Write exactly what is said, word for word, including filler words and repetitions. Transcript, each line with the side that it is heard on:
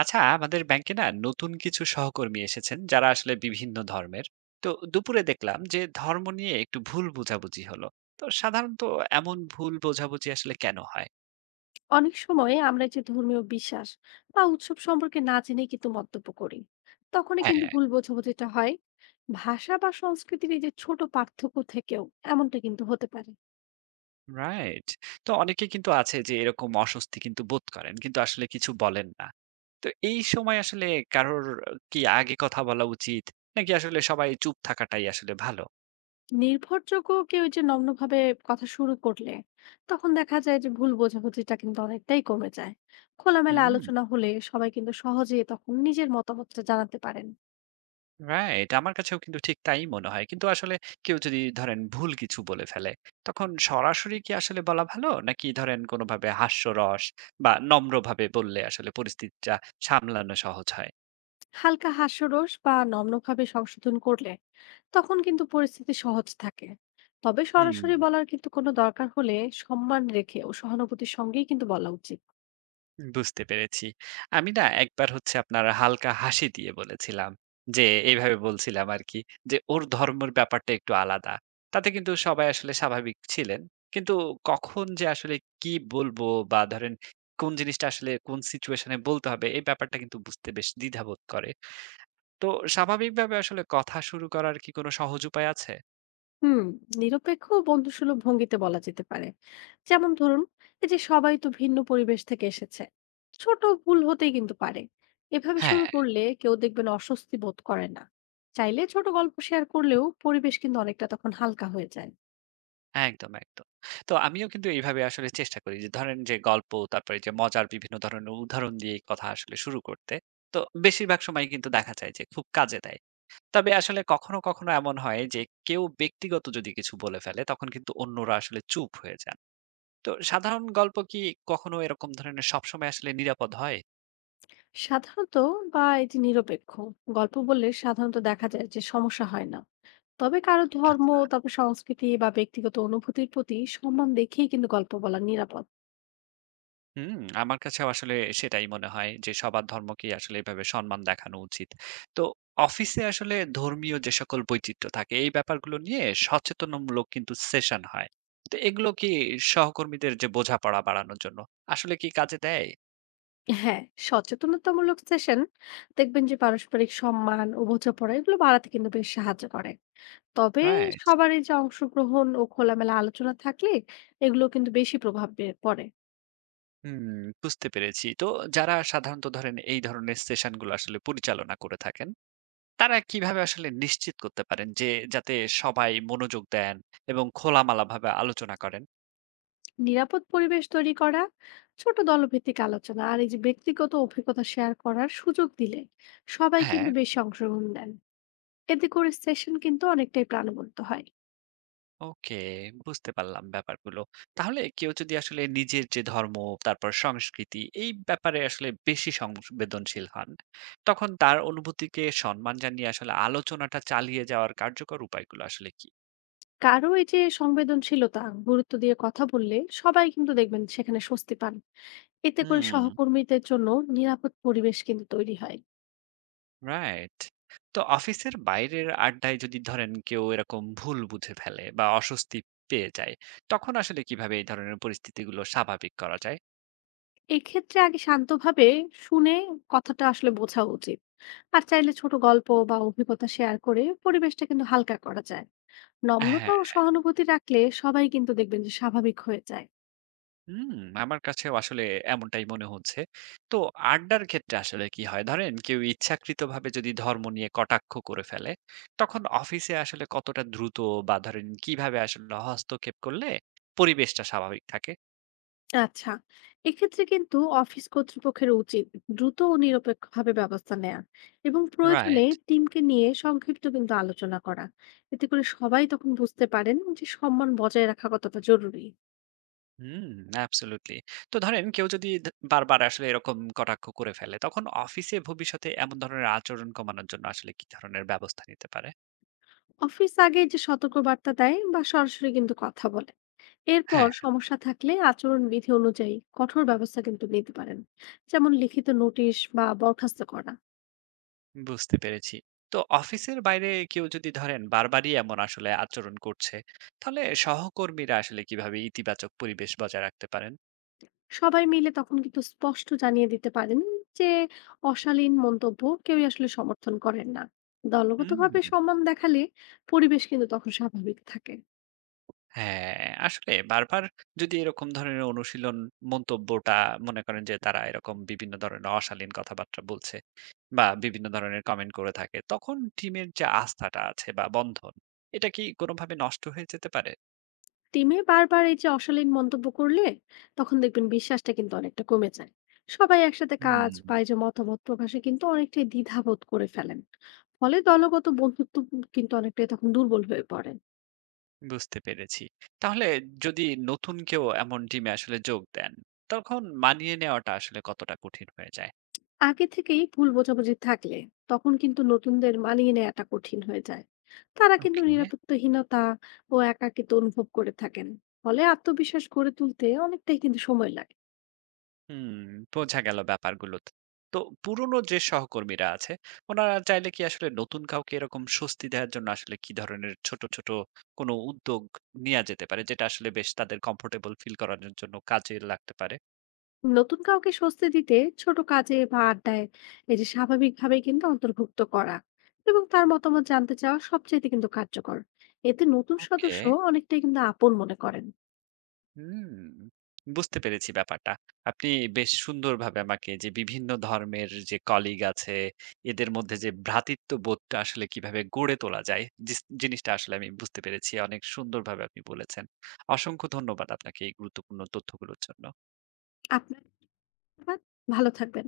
right: আচ্ছা আমাদের ব্যাংকে না নতুন কিছু সহকর্মী এসেছেন যারা আসলে বিভিন্ন ধর্মের। তো দুপুরে দেখলাম যে ধর্ম নিয়ে একটু ভুল বোঝাবুঝি হলো। তো সাধারণত এমন ভুল বোঝাবুঝি আসলে কেন হয়?
left: অনেক সময় আমরা যে ধর্মীয় বিশ্বাস বা উৎসব সম্পর্কে না জেনে কিন্তু মন্তব্য করি, তখনই কিন্তু
right: হ্যাঁ।
left: ভুল বোঝাবুঝিটা হয়। ভাষা বা সংস্কৃতির এই যে ছোট পার্থক্য থেকেও এমনটা কিন্তু হতে পারে।
right: রাইট। তো অনেকে কিন্তু আছে যে এরকম অস্বস্তি কিন্তু বোধ করেন কিন্তু আসলে কিছু বলেন না। তো এই সময় আসলে কারোর কি আগে কথা বলা উচিত, নাকি আসলে সবাই চুপ থাকাটাই আসলে ভালো?
left: নির্ভরযোগ্য কেউ এই যে নগ্নভাবে কথা শুরু করলে তখন দেখা যায় যে ভুল বোঝাবুঝিটা কিন্তু অনেকটাই কমে যায়। খোলামেলা
right: হুম।
left: আলোচনা হলে সবাই কিন্তু সহজে তখন নিজের মতামতটা জানাতে পারেন।
right: রাইট। আমার কাছেও কিন্তু ঠিক তাই মনে হয়। কিন্তু আসলে কেউ যদি ধরেন ভুল কিছু বলে ফেলে, তখন সরাসরি কি আসলে বলা ভালো? নাকি ধরেন কোনোভাবে হাস্যরস বা নম্রভাবে বললে আসলে পরিস্থিতিটা সামলানো সহজ হয়?
left: হালকা হাস্যরস বা নম্রভাবে সংশোধন করলে তখন কিন্তু পরিস্থিতি সহজ থাকে। তবে
right: হুম।
left: সরাসরি বলার কিন্তু কোনো দরকার হলে সম্মান রেখে ও সহানুভূতির সঙ্গেই কিন্তু বলা উচিত।
right: বুঝতে পেরেছি। আমি না একবার হচ্ছে আপনার হালকা হাসি দিয়ে বলেছিলাম যে, এইভাবে বলছিলাম আরকি যে, ওর ধর্মের ব্যাপারটা একটু আলাদা। তাতে কিন্তু সবাই আসলে স্বাভাবিক ছিলেন। কিন্তু কখন যে আসলে কি বলবো বা ধরেন কোন জিনিসটা আসলে কোন সিচুয়েশন এ বলতে হবে এই ব্যাপারটা কিন্তু বুঝতে বেশ দ্বিধাবোধ করে। তো স্বাভাবিকভাবে আসলে কথা শুরু করার কি কোনো সহজ উপায় আছে?
left: হুম, নিরপেক্ষ ও বন্ধুসুলভ ভঙ্গিতে বলা যেতে পারে। যেমন ধরুন, এই যে সবাই তো ভিন্ন পরিবেশ থেকে এসেছে, ছোট ভুল হতেই কিন্তু পারে। এভাবে শুরু
right: হ্যাঁ।
left: করলে কেউ দেখবেন অস্বস্তি বোধ করে না। চাইলে ছোট গল্প শেয়ার করলেও পরিবেশ কিন্তু অনেকটা তখন হালকা হয়ে যায়।
right: একদম, একদম। তো আমিও কিন্তু এইভাবে আসলে চেষ্টা করি যে ধরেন যে গল্প, তারপরে যে মজার বিভিন্ন ধরনের উদাহরণ দিয়ে এই কথা আসলে শুরু করতে। তো বেশিরভাগ সময়ই কিন্তু দেখা যায় যে খুব কাজে দেয়। তবে আসলে কখনো, কখনো এমন হয় যে কেউ ব্যক্তিগত যদি কিছু বলে ফেলে তখন কিন্তু অন্যরা আসলে চুপ হয়ে যান। তো সাধারণ গল্প কি কখনো এরকম ধরনের সবসময় আসলে নিরাপদ হয়?
left: সাধারণত বা এটি নিরপেক্ষ গল্প বললে সাধারণত দেখা যায় যে সমস্যা হয় না। তবে কারো ধর্ম,
right: আচ্ছা।
left: তারপর সংস্কৃতি বা ব্যক্তিগত অনুভূতির প্রতি সম্মান দেখিয়ে কিন্তু গল্প বলা নিরাপদ।
right: হুম, আমার কাছেও আসলে সেটাই মনে হয় যে সবার ধর্মকেই আসলে এভাবে সম্মান দেখানো উচিত। তো অফিসে আসলে ধর্মীয় যে সকল বৈচিত্র্য থাকে এই ব্যাপারগুলো নিয়ে সচেতনমূলক কিন্তু সেশন হয়। তো এগুলো কি সহকর্মীদের যে বোঝাপড়া বাড়ানোর জন্য আসলে কি কাজে দেয়?
left: হ্যাঁ, সচেতনতামূলক সেশন দেখবেন যে পারস্পরিক সম্মান ও বোঝাপড়া এগুলো বাড়াতে কিন্তু বেশ সাহায্য করে। তবে
right: রাইট।
left: সবারই যে অংশগ্রহণ ও খোলামেলা আলোচনা থাকলে এগুলো কিন্তু বেশি প্রভাব পড়ে।
right: হুম, বুঝতে পেরেছি। তো যারা সাধারণত ধরেন এই ধরনের সেশনগুলো আসলে পরিচালনা করে থাকেন, তারা কিভাবে আসলে নিশ্চিত করতে পারেন যে যাতে সবাই মনোযোগ দেন এবং খোলামেলাভাবে আলোচনা করেন?
left: নিরাপদ পরিবেশ তৈরি করা, ছোট দলভিত্তিক আলোচনা আর এই যে ব্যক্তিগত অভিজ্ঞতা শেয়ার করার সুযোগ দিলে সবাই
right: হ্যাঁ।
left: কিন্তু বেশি অংশগ্রহণ দেন। এতে করে সেশন কিন্তু অনেকটাই প্রাণবন্ত হয়।
right: ওকে, বুঝতে পারলাম ব্যাপারগুলো। তাহলে কেউ যদি আসলে নিজের যে ধর্ম, তারপর সংস্কৃতি এই ব্যাপারে আসলে বেশি সংবেদনশীল হন, তখন তার অনুভূতিকে সম্মান জানিয়ে আসলে আলোচনাটা চালিয়ে যাওয়ার কার্যকর উপায়গুলো আসলে কি?
left: কারো এই যে সংবেদনশীলতা গুরুত্ব দিয়ে কথা বললে সবাই কিন্তু দেখবেন সেখানে স্বস্তি পান। এতে করে
right: হুম।
left: সহকর্মীদের জন্য নিরাপদ পরিবেশ কিন্তু তৈরি হয়।
right: রাইট। তো অফিসের বাইরের আড্ডায় যদি ধরেন কেউ এরকম ভুল বুঝে ফেলে বা অস্বস্তি পেয়ে যায়, তখন আসলে কিভাবে এই ধরনের পরিস্থিতিগুলো স্বাভাবিক করা যায়?
left: এক্ষেত্রে আগে শান্তভাবে শুনে কথাটা আসলে বোঝা উচিত। আর চাইলে ছোট গল্প বা অভিজ্ঞতা শেয়ার করে পরিবেশটা কিন্তু হালকা করা যায়। নম্রতা ও
right: হ্যাঁ।
left: সহানুভূতি রাখলে সবাই কিন্তু দেখবেন যে স্বাভাবিক হয়ে যায়।
right: হুম, আমার কাছেও আসলে এমনটাই মনে হচ্ছে। তো আড্ডার ক্ষেত্রে আসলে কি হয়? ধরেন কেউ ইচ্ছাকৃতভাবে যদি ধর্ম নিয়ে কটাক্ষ করে ফেলে, তখন অফিসে আসলে কতটা দ্রুত বা ধরেন কিভাবে আসলে হস্তক্ষেপ করলে পরিবেশটা স্বাভাবিক থাকে?
left: আচ্ছা, এক্ষেত্রে কিন্তু অফিস কর্তৃপক্ষের উচিত দ্রুত ও নিরপেক্ষভাবে ব্যবস্থা নেওয়া এবং প্রয়োজনে
right: রাইট।
left: টিমকে নিয়ে সংক্ষিপ্ত কিন্তু আলোচনা করা। এতে করে সবাই তখন বুঝতে পারেন যে সম্মান বজায় রাখা কতটা জরুরি।
right: হুম, অ্যাবসোলিউটলি। তো ধরেন কেউ যদি ধ বারবার আসলে এরকম কটাক্ষ করে ফেলে, তখন অফিসে ভবিষ্যতে এমন ধরনের আচরণ কমানোর জন্য আসলে কি ধরনের ব্যবস্থা নিতে পারে?
left: অফিস আগে যে সতর্ক বার্তা দেয় বা সরাসরি কিন্তু কথা বলে, এরপর
right: হ্যাঁ।
left: সমস্যা থাকলে আচরণ বিধি অনুযায়ী কঠোর ব্যবস্থা কিন্তু নিতে পারেন, যেমন লিখিত নোটিশ বা বরখাস্ত করা।
right: বুঝতে পেরেছি। তো অফিসের বাইরে কেউ যদি ধরেন বারবারই এমন আসলে আচরণ করছে, তাহলে সহকর্মীরা আসলে কিভাবে ইতিবাচক পরিবেশ বজায় রাখতে পারেন?
left: সবাই মিলে তখন কিন্তু স্পষ্ট জানিয়ে দিতে পারেন যে অশালীন মন্তব্য কেউই আসলে সমর্থন করেন না। দলগতভাবে
right: হুম।
left: সম্মান দেখালে পরিবেশ কিন্তু তখন স্বাভাবিক থাকে।
right: হ্যাঁ, আসলে বারবার যদি এরকম ধরনের অনুশীলন মন্তব্যটা মনে করেন যে তারা এরকম বিভিন্ন ধরনের অশালীন কথাবার্তা বলছে বা বিভিন্ন ধরনের কমেন্ট করে থাকে, তখন টিমের যে আস্থাটা আছে বা বন্ধন, এটা কি কোনোভাবে নষ্ট হয়ে যেতে পারে?
left: টিমে বারবার এই যে অশালীন মন্তব্য করলে তখন দেখবেন বিশ্বাসটা কিন্তু অনেকটা কমে যায়। সবাই একসাথে কাজ
right: হুম।
left: বা এই যে মতামত প্রকাশে কিন্তু অনেকটাই দ্বিধাবোধ করে ফেলেন। ফলে দলগত বন্ধুত্ব কিন্তু অনেকটাই তখন দুর্বল হয়ে পড়ে।
right: বুঝতে পেরেছি। তাহলে যদি নতুন কেউ এমন টিমে আসলে যোগ দেন, তখন মানিয়ে নেওয়াটা আসলে কতটা কঠিন হয়ে যায়?
left: আগে থেকেই ভুল বোঝাবুঝি থাকলে তখন কিন্তু নতুনদের মানিয়ে নেওয়াটা কঠিন হয়ে যায়। তারা কিন্তু
right: ওকে।
left: নিরাপত্তাহীনতা ও একাকিত্ব অনুভব করে থাকেন। ফলে আত্মবিশ্বাস গড়ে তুলতে অনেকটাই কিন্তু সময় লাগে।
right: হুম, বোঝা গেল ব্যাপারগুলো। তো তো পুরনো যে সহকর্মীরা আছে, ওনারা চাইলে কি আসলে নতুন কাউকে এরকম স্বস্তি দেওয়ার জন্য আসলে কি ধরনের ছোট, ছোট কোনো উদ্যোগ নেয়া যেতে পারে, যেটা আসলে বেশ তাদের কমফোর্টেবল ফিল করানোর জন্য কাজে লাগতে পারে?
left: নতুন কাউকে স্বস্তি দিতে ছোট কাজে বা আড্ডায় এই যে স্বাভাবিকভাবে কিন্তু অন্তর্ভুক্ত করা এবং তার মতামত জানতে চাওয়া সবচেয়ে কিন্তু কার্যকর। এতে নতুন
right: ওকে।
left: সদস্য অনেকটাই কিন্তু আপন মনে করেন।
right: হুম, বুঝতে পেরেছি ব্যাপারটা। আপনি বেশ সুন্দরভাবে আমাকে যে বিভিন্ন ধর্মের যে কলিগ আছে, এদের মধ্যে যে ভ্রাতৃত্ববোধটা আসলে কিভাবে গড়ে তোলা যায়, জিস জিনিসটা আসলে আমি বুঝতে পেরেছি। অনেক সুন্দরভাবে আপনি বলেছেন। অসংখ্য ধন্যবাদ আপনাকে এই গুরুত্বপূর্ণ তথ্যগুলোর জন্য।
left: আপনার ভালো থাকবেন।